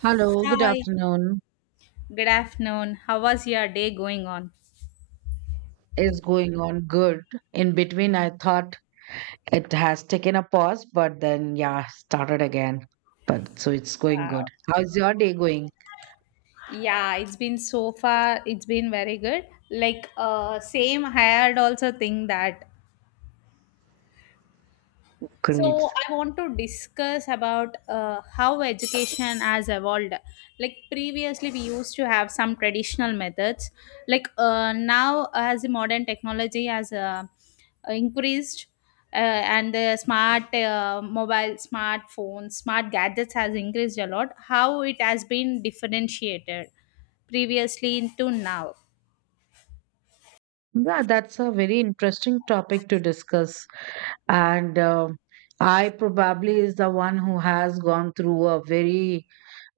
Hello, good Hi, afternoon. good afternoon. How was your day going on? Is going on good. In between, I thought it has taken a pause, but then, yeah, started again. But so it's going Wow. good. How's your day going? Yeah, it's been so far, it's been very good. Like, same, I had also think that So Great. I want to discuss about how education has evolved. Like previously, we used to have some traditional methods. Now, as the modern technology has increased, uh, and the smart mobile, smartphones, smart gadgets has increased a lot. How it has been differentiated previously into now. Yeah, that's a very interesting topic to discuss. And I probably is the one who has gone through a very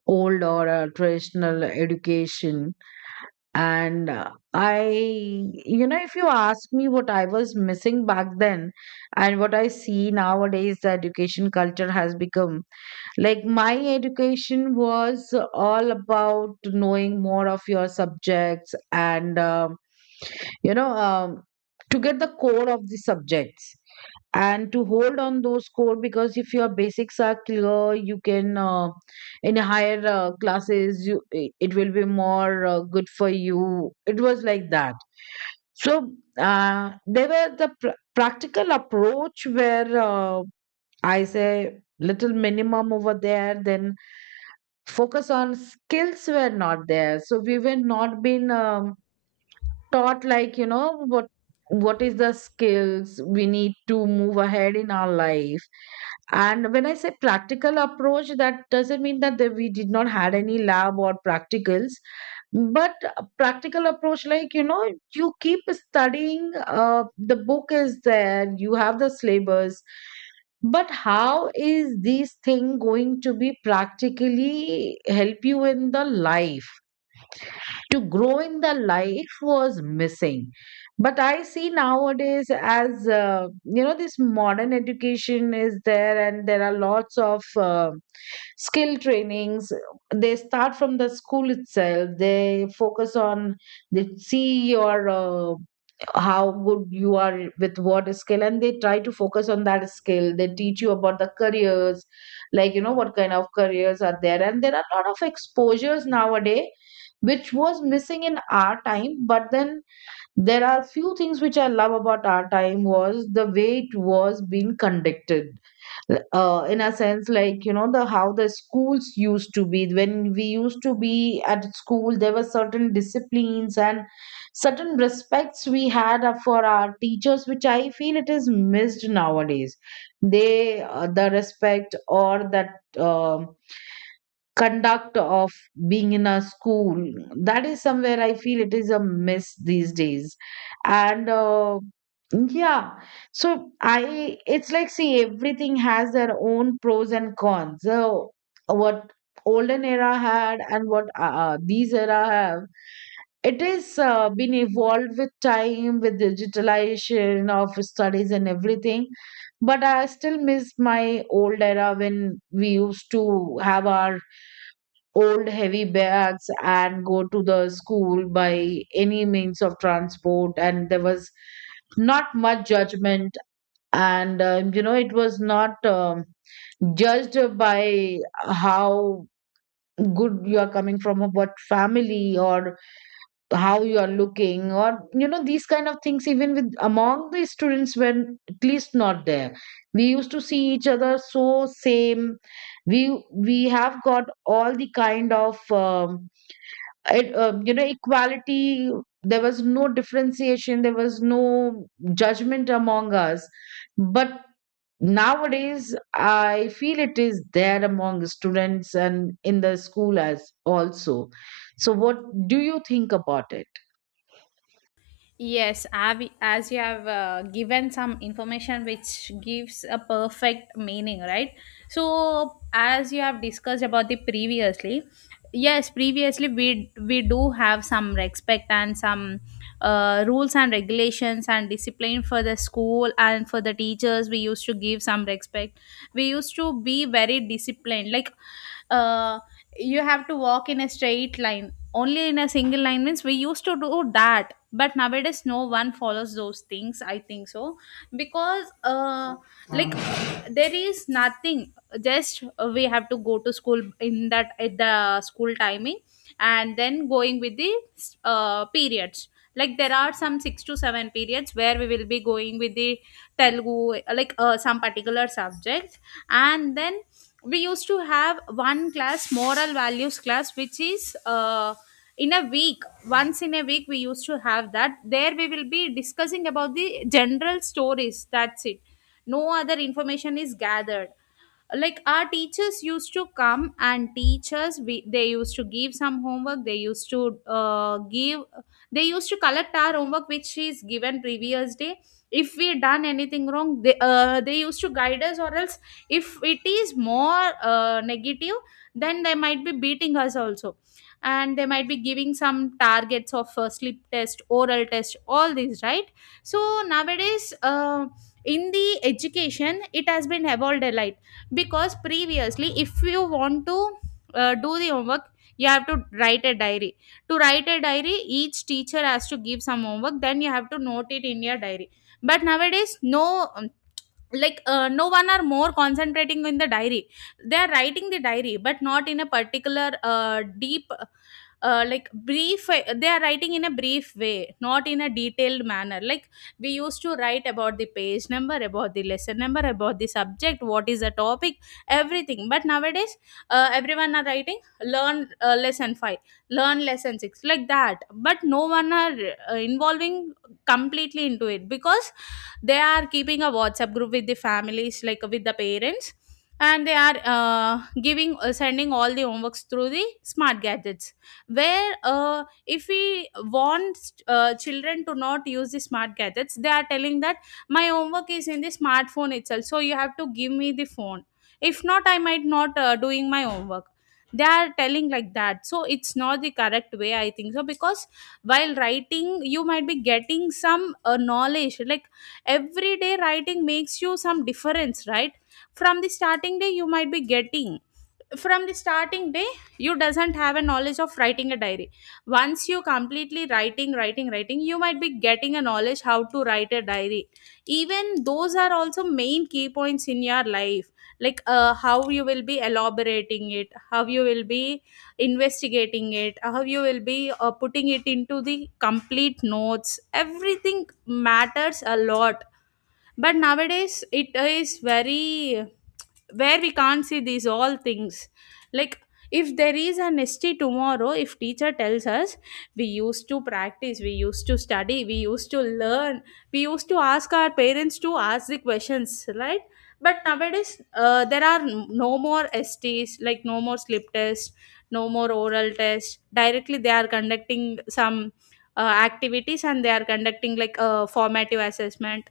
old or a traditional education. And I, you know, if you ask me what I was missing back then and what I see nowadays, the education culture has become. Like my education was all about knowing more of your subjects and, you know, to get the core of the subjects and to hold on those core because if your basics are clear you can in higher classes you it will be more good for you, it was like that. So there were the practical approach where I say little minimum over there, then focus on skills were not there. So we were not been taught like, you know, what is the skills we need to move ahead in our life. And when I say practical approach, that doesn't mean that we did not had any lab or practicals, but a practical approach, like, you know, you keep studying, the book is there, you have the syllabus, but how is this thing going to be practically help you in the life, to grow in the life was missing. But I see nowadays, as you know, this modern education is there and there are lots of uh, skill trainings. They start from the school itself. They focus on, they see your how good you are with what skill and they try to focus on that skill. They teach you about the careers, like, you know, what kind of careers are there, and there are a lot of exposures nowadays, which was missing in our time. But then there are few things which I love about our time, was the way it was being conducted, in a sense, like, you know, the how the schools used to be. When we used to be at school, there were certain disciplines and certain respects we had for our teachers, which I feel it is missed nowadays. They the respect or that conduct of being in a school, that is somewhere I feel it is a miss these days. And, yeah. So I it's like, see, everything has their own pros and cons. So what olden era had and what these era have, it is been evolved with time, with digitalization of studies and everything. But I still miss my old era, when we used to have our old heavy bags and go to the school by any means of transport, and there was not much judgment. And you know, it was not judged by how good you are coming from or what family, or how you are looking, or you know, these kind of things. Even with among the students, when at least not there, we used to see each other. So same, we we have got all the kind of you know, equality. There was no differentiation, there was no judgment among us. But nowadays I feel it is there among students and in the school as also. So what do you think about it? Yes, as you have given some information which gives a perfect meaning, right? So, as you have discussed about the previously, yes, previously we do have some respect and some rules and regulations and discipline for the school and for the teachers. We used to give some respect. We used to be very disciplined, like uh, you have to walk in a straight line. Only in a single line means we used to do that, but nowadays no one follows those things, I think so. Because like, there is nothing. Just we have to go to school in that at the school timing, and then going with the periods. Like there are some 6 to 7 periods where we will be going with the Telugu, some particular subject. And then we used to have one class, moral values class, which is in a week, once in a week we used to have that. There we will be discussing about the general stories, that's it. No other information is gathered. Like our teachers used to come and teach us, they used to give some homework, they used to give, they used to collect our homework which is given previous day. If we done anything wrong, they used to guide us, or else if it is more negative, then they might be beating us also. And they might be giving some targets of sleep test, oral test, all these, right? So nowadays in the education it has been evolved a lot, because previously if you want to do the homework, you have to write a diary. To write a diary, each teacher has to give some homework, then you have to note it in your diary. But nowadays no. No one are more concentrating in the diary. They are writing the diary, but not in a particular deep, like brief. They are writing in a brief way, not in a detailed manner. Like we used to write about the page number, about the lesson number, about the subject, what is the topic, everything. But nowadays everyone are writing learn lesson 5, learn lesson 6, like that. But no one are involving completely into it, because they are keeping a WhatsApp group with the families, like with the parents. And they are giving sending all the homeworks through the smart gadgets, where if we want children to not use the smart gadgets, they are telling that my homework is in the smartphone itself, so you have to give me the phone. If not, I might not doing my homework. They are telling like that. So it's not the correct way, I think so, because while writing you might be getting some knowledge. Like every day writing makes you some difference, right? From the starting day you might be getting, from the starting day you doesn't have a knowledge of writing a diary. Once you completely writing writing, you might be getting a knowledge how to write a diary. Even those are also main key points in your life. Like how you will be elaborating it, how you will be investigating it, how you will be putting it into the complete notes, everything matters a lot. But nowadays it is very, where we can't see these all things. Like if there is an S T tomorrow, if teacher tells us, we used to practice, we used to study, we used to learn, we used to ask our parents to ask the questions, right? But nowadays there are no more STs, like no more slip test, no more oral test. Directly they are conducting some activities, and they are conducting like a formative assessment,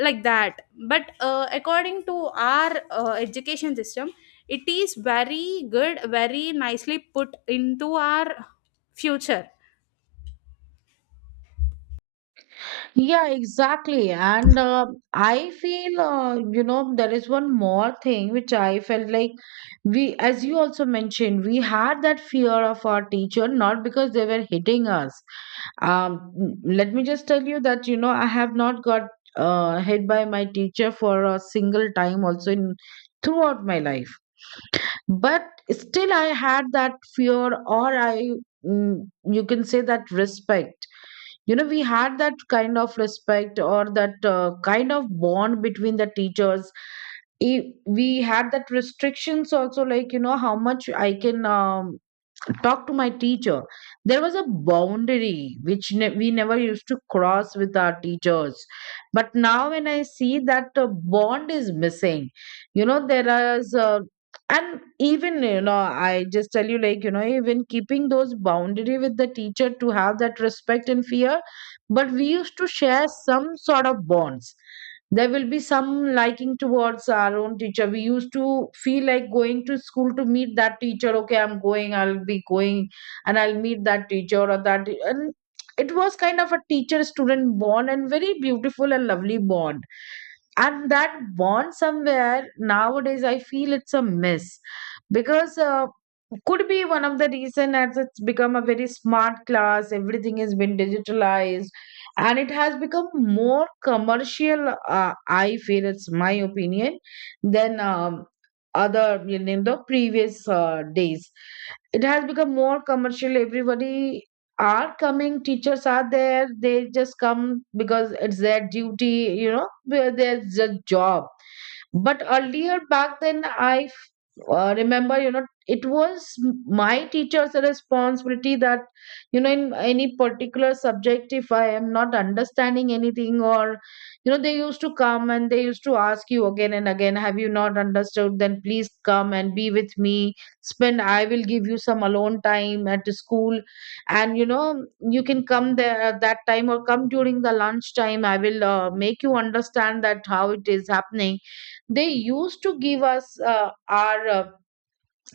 like that. But according to our education system, it is very good, very nicely put into our future. Yeah, exactly. And I feel, you know, there is one more thing which I felt like, we, as you also mentioned, we had that fear of our teacher, not because they were hitting us. Let me just tell you that, you know, I have not got hit by my teacher for a single time also in throughout my life. But still, I had that fear, or you can say that respect. You know, we had that kind of respect or that kind of bond between the teachers. We had that restrictions also, like, you know, how much I can talk to my teacher. There was a boundary which we never used to cross with our teachers. But now, when I see that bond is missing, you know, there is a, and even, you know, I just tell you, like, you know, even keeping those boundary with the teacher to have that respect and fear, but we used to share some sort of bonds. There will be some liking towards our own teacher. We used to feel like going to school to meet that teacher. Okay, I'm going, I'll be going, and I'll meet that teacher or that. And it was kind of a teacher student bond, and very beautiful and lovely bond. And that bond somewhere nowadays I feel it's a miss, because could be one of the reason, as it's become a very smart class, everything has been digitalized, and it has become more commercial, I feel, it's my opinion, than other, you know, the previous days. It has become more commercial. Everybody are coming, teachers are there, they just come because it's their duty, you know, where there's a job. But earlier back then, I remember, you know, it was my teacher's responsibility that, you know, in any particular subject, if I am not understanding anything, or you know, they used to come and they used to ask you again and again, have you not understood, then please come and be with me, spend, I will give you some alone time at the school. And you know, you can come there at that time, or come during the lunch time, I will make you understand that how it is happening. They used to give us our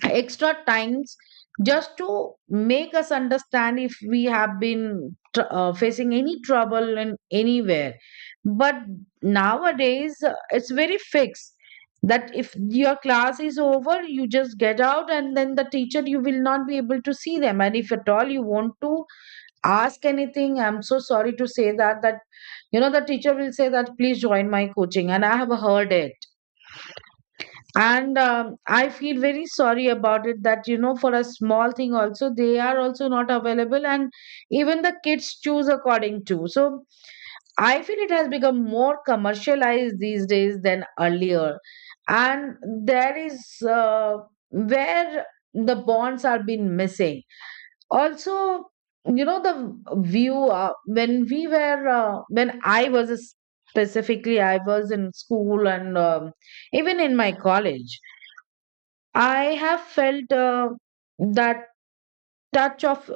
extra times, just to make us understand if we have been facing any trouble in anywhere. But nowadays it's very fixed, that if your class is over, you just get out, and then the teacher, you will not be able to see them. And if at all you want to ask anything, I'm so sorry to say that, that you know, the teacher will say that please join my coaching, and I have heard it. And I feel very sorry about it, that you know, for a small thing also they are also not available, and even the kids choose according to. So I feel it has become more commercialized these days than earlier. And there is uh, where the bonds are been missing also. You know the view when we were when I was, specifically I was in school, and even in my college, I have felt that touch of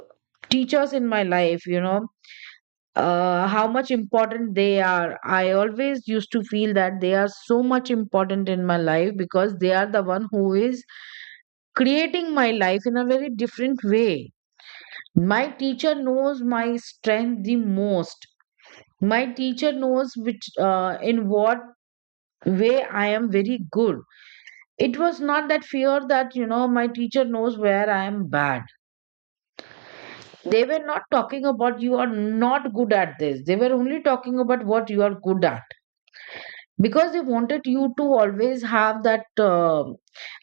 teachers in my life, you know, how much important they are. I always used to feel that they are so much important in my life because they are the one who is creating my life in a very different way. My teacher knows my strength the most. My teacher knows which in what way I am very good. It was not that fear that, you know, my teacher knows where I am bad. They were not talking about you are not good at this. They were only talking about what you are good at, because they wanted you to always have that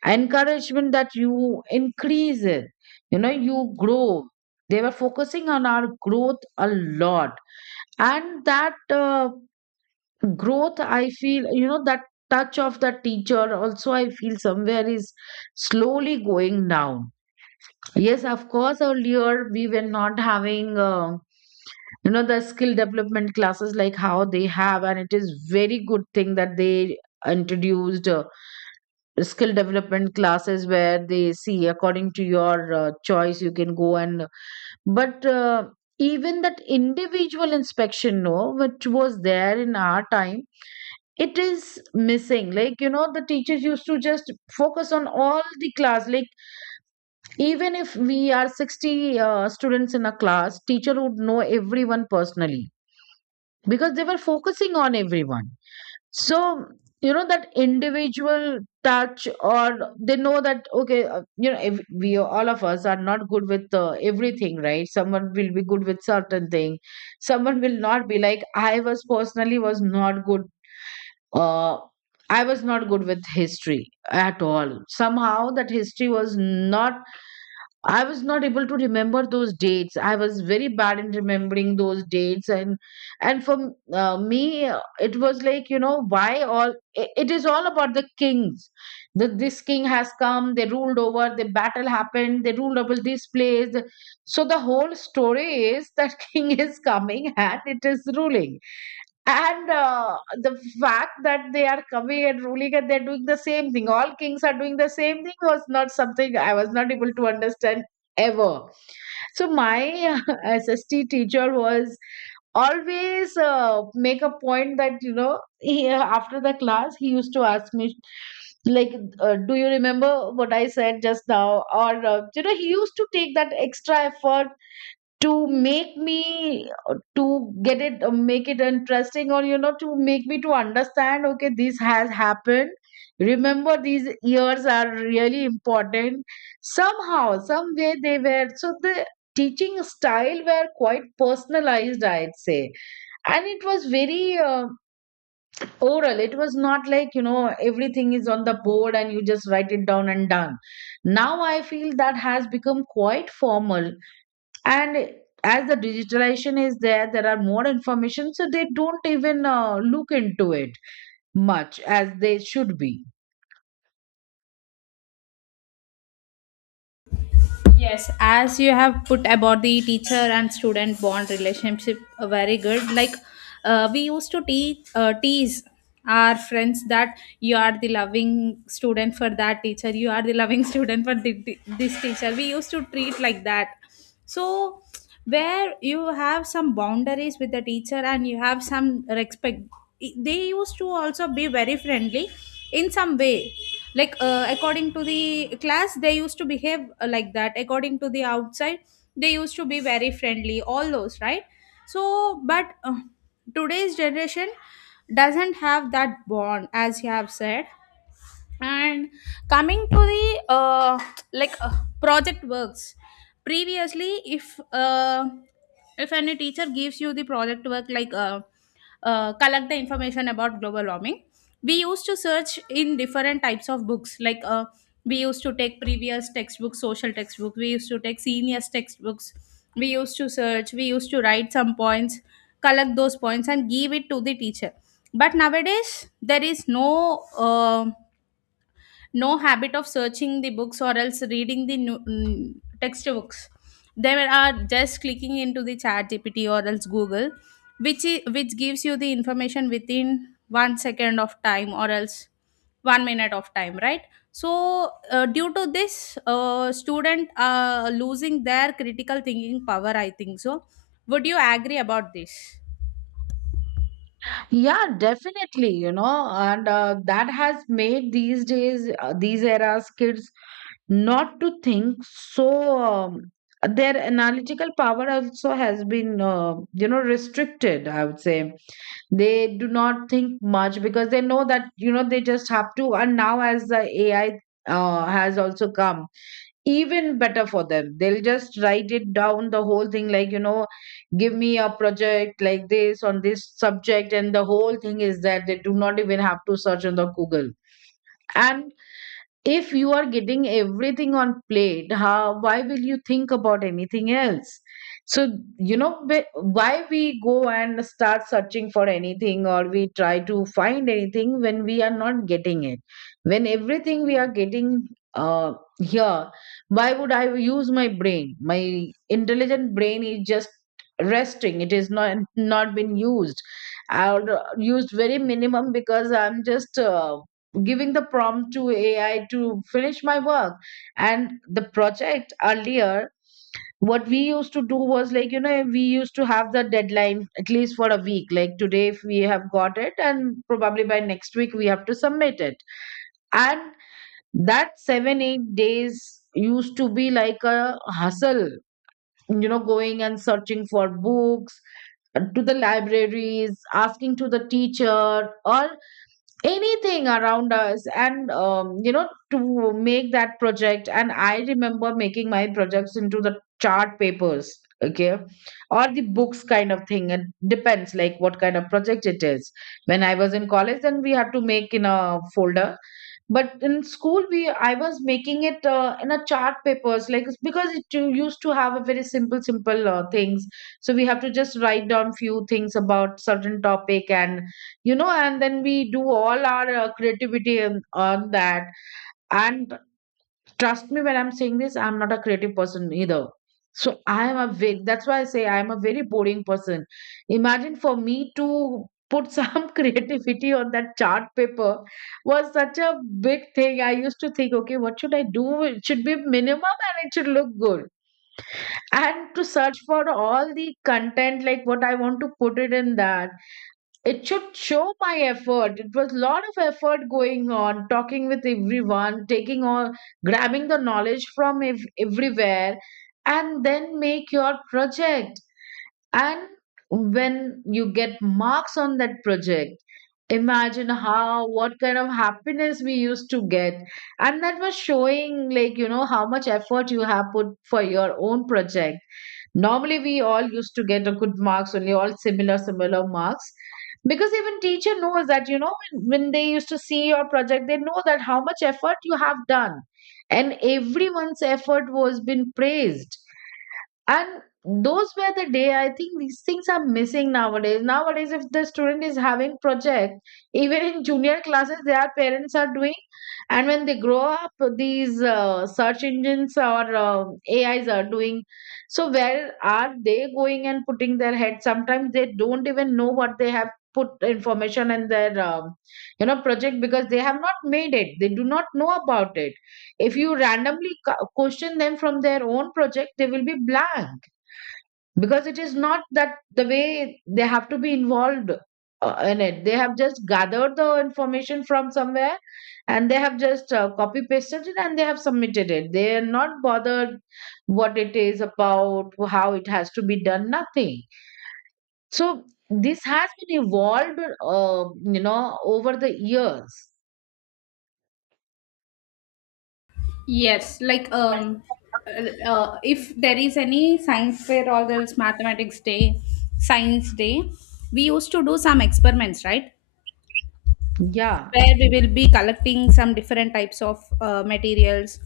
encouragement that you increase it, you know, you grow. They were focusing on our growth a lot. And that growth, I feel, you know, that touch of the teacher also, I feel somewhere is slowly going down. Yes, of course, earlier we were not having. You know, the skill development classes like how they have, and it is very good thing that they introduced skill development classes where they see according to your choice you can go and but even that individual inspection no, which was there in our time, it is missing. Like you know, the teachers used to just focus on all the class, like even if we are 60 students in a class, teacher would know everyone personally, because they were focusing on everyone. So, you know, that individual touch, or they know that, okay, you know, if we all of us are not good with everything, right? Someone will be good with certain thing. Someone will not be, like, I was personally was not good. Uh, I was not good with history at all. Somehow that history was not, I was not able to remember those dates. I was very bad in remembering those dates, and for me, it was like, you know, why all it is all about the kings. That this king has come, they ruled over, the battle happened, they ruled over this place. So the whole story is that king is coming and it is ruling, and the fact that they are coming and ruling and they're doing the same thing, all kings are doing the same thing, was not something I was not able to understand ever. So my SST teacher was always, make a point that you know, he, after the class he used to ask me, like, do you remember what I said just now, or you know, he used to take that extra effort to make me, to get it, make it interesting, or you know, to make me to understand, okay, this has happened. Remember these years are really important somehow, some way they were. So the teaching style were quite personalized, I'd say, and it was very oral. It was not like, you know, everything is on the board and you just write it down and done. Now I feel that has become quite formal. And as the digitalization is there, there are more information, so they don't even look into it much as they should be. Yes, as you have put about the teacher and student bond relationship, very good. Like we used to teach tease our friends that you are the loving student for that teacher, you are the loving student for this teacher, we used to treat like that. So where you have some boundaries with the teacher and you have some respect, they used to also be very friendly in some way. Like according to the class they used to behave like that, according to the outside they used to be very friendly, all those, right? So but today's generation doesn't have that bond, as you have said. And coming to the like uh, project works, previously, if any teacher gives you the project work, collect the information about global warming, we used to search in different types of books. We used to take previous textbooks, social textbook, we used to take seniors textbooks, we used to search, we used to write some points, collect those points and give it to the teacher. But nowadays there is no no habit of searching the books, or else reading the new, textbooks. They are just clicking into the chat gpt or else Google, which gives you the information within one second of time, or else one minute of time, right? So due to this student losing their critical thinking power, I think so. Would you agree about this? Yeah, definitely, you know. And that has made these days, these eras kids not to think so. um, their analytical power also has been, you know, restricted, I would say. They do not think much because they know that, you know, they just have to. And now as the AI has also come, even better for them. They'll just write it down, the whole thing, like, you know, give me a project like this on this subject, and the whole thing is that they do not even have to search on the Google. And if you are getting everything on plate, how, why will you think about anything else? So you know, why we go and start searching for anything, or we try to find anything, when we are not getting it. When everything we are getting uh here, why would I use my brain? My intelligent brain is just resting. It is not, not been used. I used very minimum because I'm just giving the prompt to AI to finish my work. And the project earlier, what we used to do was like, you know, we used to have the deadline at least for a week. Like today, if we have got it, and probably by next week, we have to submit it. And that 7, 8 days used to be like a hustle, you know, going and searching for books, to the libraries, asking to the teacher, or anything around us. And you know, to make that project. And I remember making my projects into the chart papers, okay, or the books kind of thing. It depends, like, what kind of project it is. When I was in college, then we had to make in a folder. But in school we I was making it in a chart papers, like, it's because it you used to have a very simple simple things. So we have to just write down few things about certain topic, and you know, and then we do all our creativity on that. And trust me when I'm saying this, I'm not a creative person either. So I am a very, that's why I say I am a very boring person. Imagine for me to put some creativity on that chart paper was such a big thing. I used to think, okay, what should I do? It should be minimum and it should look good. And to search for all the content, like what I want to put it in that, it should show my effort. It was a lot of effort going on, talking with everyone, taking all, grabbing the knowledge from everywhere, and then make your project. And when you get marks on that project, imagine how, what kind of happiness we used to get. And that was showing, like, you know, how much effort you have put for your own project. Normally, we all used to get a good marks, only all similar, similar marks. Because even teacher knows that, you know, when they used to see your project, they know that how much effort you have done. And everyone's effort was been praised. And those were the day, I think these things are missing nowadays. Nowadays, if the student is having project, even in junior classes, their parents are doing. And when they grow up, these search engines or AIs are doing. So where are they going and putting their head? Sometimes they don't even know what they have put information in their, you know, project because they have not made it, they do not know about it. If you randomly question them from their own project, they will be blank because it is not that the way they have to be involved in it. They have just gathered the information from somewhere, and they have just copy pasted it, and they have submitted it. They are not bothered what it is about, how it has to be done, nothing. So this has been evolved, uh, you know, over the years. Yes, if there is any science fair, or else mathematics day, science day, we used to do some experiments, right? Yeah. Where we will be collecting some different types of materials.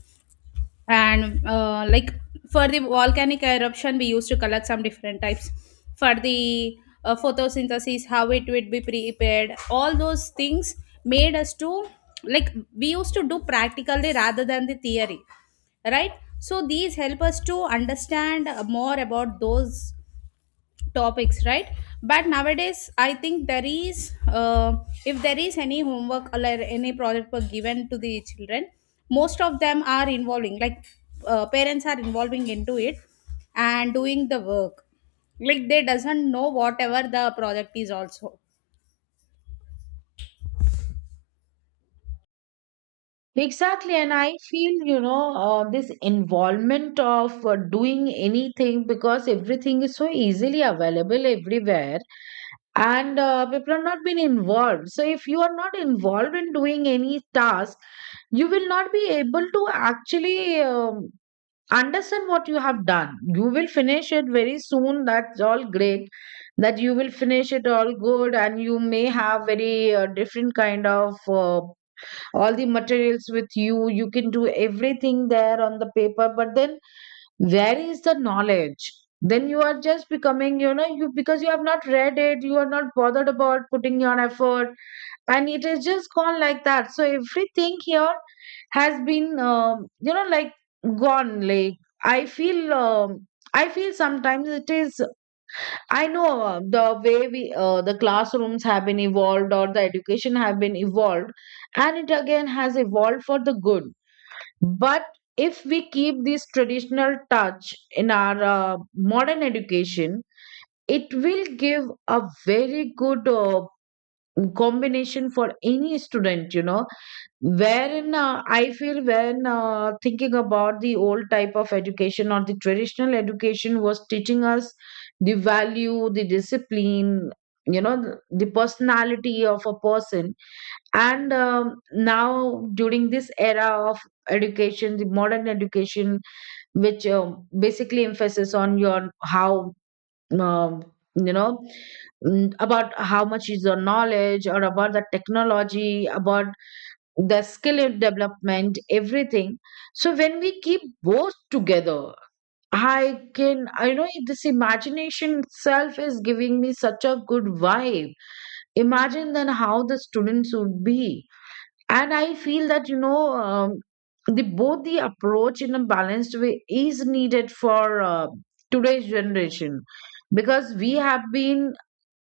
And like for the volcanic eruption we used to collect some different types, for the photosynthesis how it would be prepared, all those things made us to, like, we used to do practically rather than the theory, right? So these help us to understand more about those topics, right? But nowadays I think there is if there is any homework or like any project work given to the children, most of them are involving, like parents are involving into it and doing the work, like they doesn't know whatever the project is also. Exactly, and I feel, you know, this involvement of doing anything because everything is so easily available everywhere, and people are not being involved. So, if you are not involved in doing any task, you will not be able to actually, understand what you have done. You will finish it very soon. That's all great. That you will finish it all good, and you may have very different kind of. All the materials with you can do everything there on the paper, but then where is the knowledge? Then you are just becoming, you know, you because you have not read it, you are not bothered about putting your effort, and it is just gone like that. So everything here has been, you know, like, gone, like, i feel um, I feel sometimes it is. I know, the way we the classrooms have been evolved or the education have been evolved, and it again has evolved for the good. But if we keep this traditional touch in our modern education, it will give a very good combination for any student. You know, wherein I feel when thinking about the old type of education, or the traditional education was teaching us the value, the discipline, you know, the personality of a person. And now during this era of education, the modern education, which basically emphasis on your how, um, you know, about how much is your knowledge, or about the technology, about the skill in development, everything. So when we keep both together, I know this imagination itself is giving me such a good vibe. Imagine then how the students would be. And I feel that, you know, the both the approach in a balanced way is needed for today's generation. Because we have been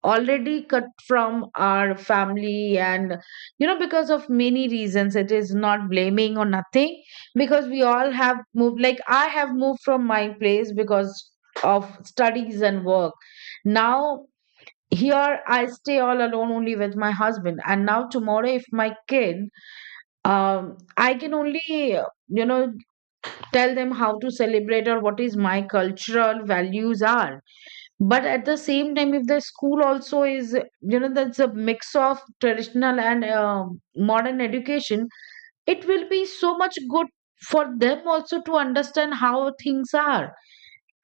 already cut from our family, and you know, because of many reasons, it is not blaming or nothing. Because we all have moved, like, I have moved from my place because of studies and work. Now here I stay all alone, only with my husband. And now tomorrow if my kid, I can only, you know, tell them how to celebrate or what is my cultural values are. But at the same time, if the school also is, you know, that's a mix of traditional and modern education, it will be so much good for them also to understand how things are.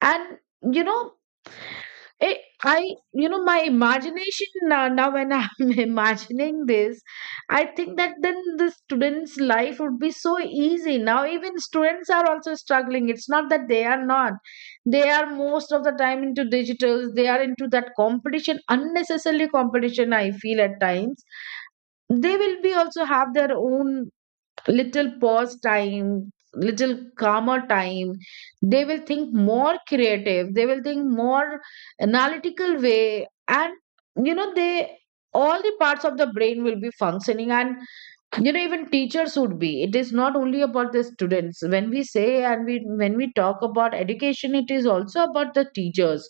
And, you know, it, I, you know, my imagination now, now when I'm imagining this, I think that then the students' life would be so easy. Now, even students are also struggling. It's not that they are not. They are most of the time into digitals. They are into that competition, unnecessarily competition, I feel at times. They will be also have their own little pause time, little calmer time. They will think more creative, they will think more analytical way. And you know, they, all the parts of the brain will be functioning. And you know, even teachers would be. It is not only about the students when we say, and we when we talk about education, it is also about the teachers.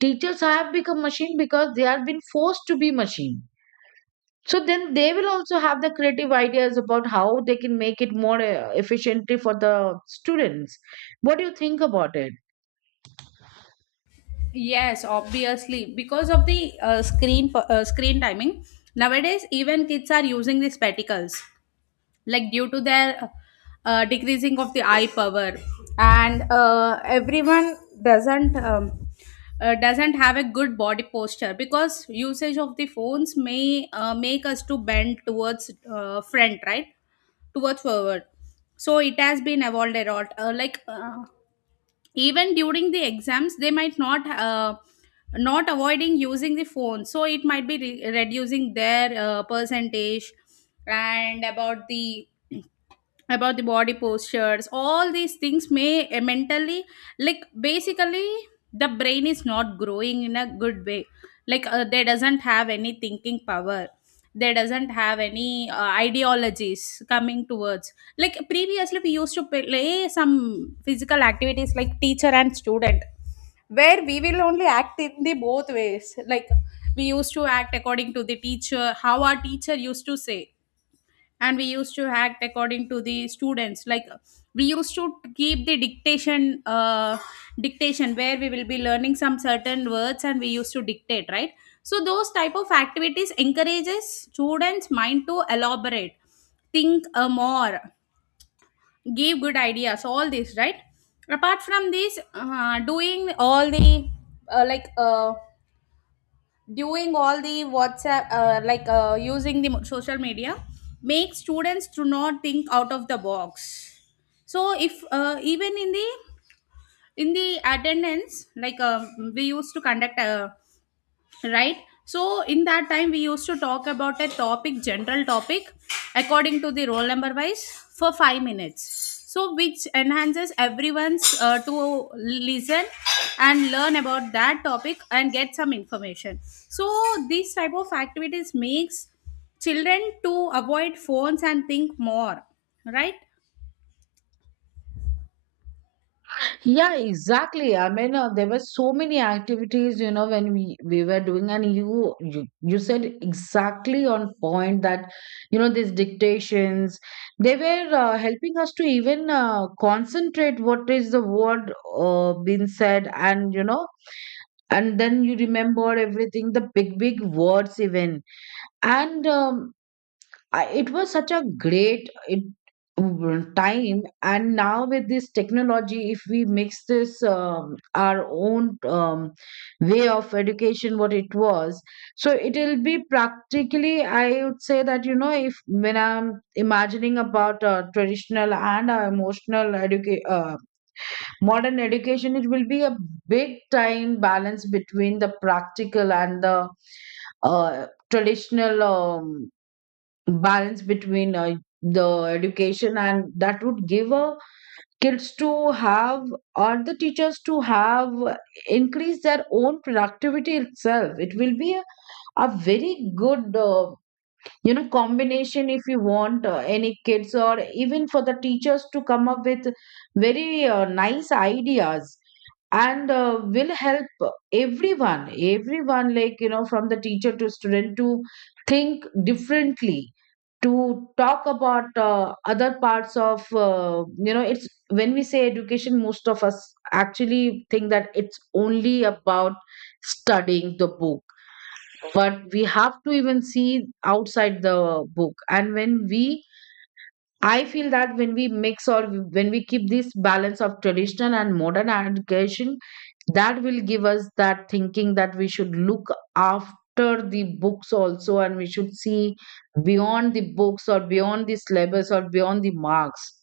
Teachers have become machine because they have been forced to be machine. So then they will also have the creative ideas about how they can make it more efficiently for the students. What do you think about it? Yes, obviously, because of the screen timing. Nowadays, even kids are using these spectacles, like due to their decreasing of the eye power. And everyone doesn't um, doesn't have a good body posture, because usage of the phones may make us to bend towards front, right, towards forward. So it has been evolved a lot, even during the exams they might not not avoiding using the phone, so it might be reducing their percentage. And about the About the body postures, all these things may mentally, like basically, the brain is not growing in a good way. Like they doesn't have any thinking power, they doesn't have any ideologies coming towards. Like previously we used to play some physical activities, like teacher and student, where we will only act in the both ways. Like we used to act according to the teacher, how our teacher used to say, and we used to act according to the students. Like we used to keep the dictation, where we will be learning some certain words and we used to dictate, right? So those type of activities encourages students mind to elaborate, think more, give good ideas, all this, right? Apart from this, uh, like uh, doing all the WhatsApp, using the social media, makes students to not think out of the box. So if even in the attendance, we used to conduct right. So in that time we used to talk about a topic, general topic, according to the roll number wise, for 5 minutes, so which enhances everyone's to listen and learn about that topic and get some information. So these type of activities makes children to avoid phones and think more, right? Yeah, exactly. I mean, there were so many activities, you know, when we were doing, and you said exactly on point that, you know, these dictations, they were helping us to even concentrate what is the word being said, and you know, and then you remember everything, the big big words even. And I, it was such a great it, time. And now with this technology, if we mix this, our own, way of education, what it was. So it'll be practically, I would say that, you know, if when I'm imagining about traditional and modern education, it will be a big time balance between the practical and the traditional, balance between the education. And that would give kids to have, or the teachers to have, increase their own productivity itself. It will be a very good, you know, combination if you want any kids, or even for the teachers to come up with very nice ideas. And will help everyone, like you know, from the teacher to student, to think differently, to talk about other parts of, you know. It's when we say education, most of us actually think that it's only about studying the book, but we have to even see outside the book. And when we I feel that when we mix or when we keep this balance of traditional and modern education, that will give us that thinking that we should look after the books also, and we should see beyond the books or beyond the syllabus or beyond the marks.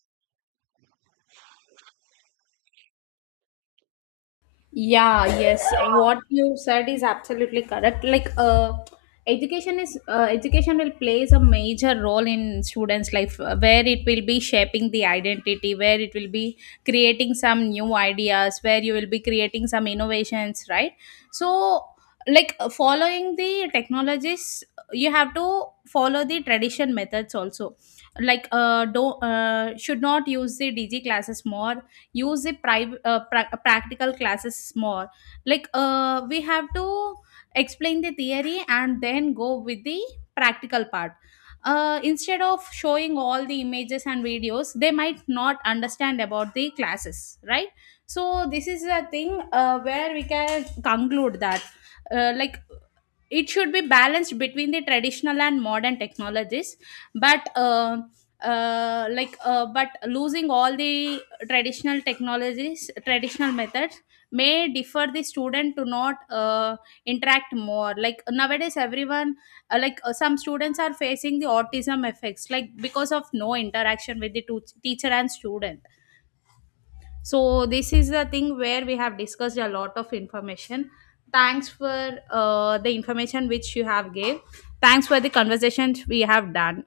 Yeah, yes. What you said is absolutely correct. Like, education is, education will plays a major role in students' life, where it will be shaping the identity, where it will be creating some new ideas, where you will be creating some innovations, right? So, following the technologies, you have to follow the tradition methods also. Like, do should not use the DG classes more, use the practical classes more. Like we have to explain the theory and then go with the practical part, instead of showing all the images and videos they might not understand about the classes, right? So this is a thing where we can conclude that, uh, like it should be balanced between the traditional and modern technologies. But but losing all the traditional technologies, traditional methods, may defer the student to not interact more. Like nowadays everyone, some students are facing the autism effects, like because of no interaction with the teacher and student. So this is the thing where we have discussed a lot of information. Thanks for the information which you have gave. Thanks for the conversation we have done.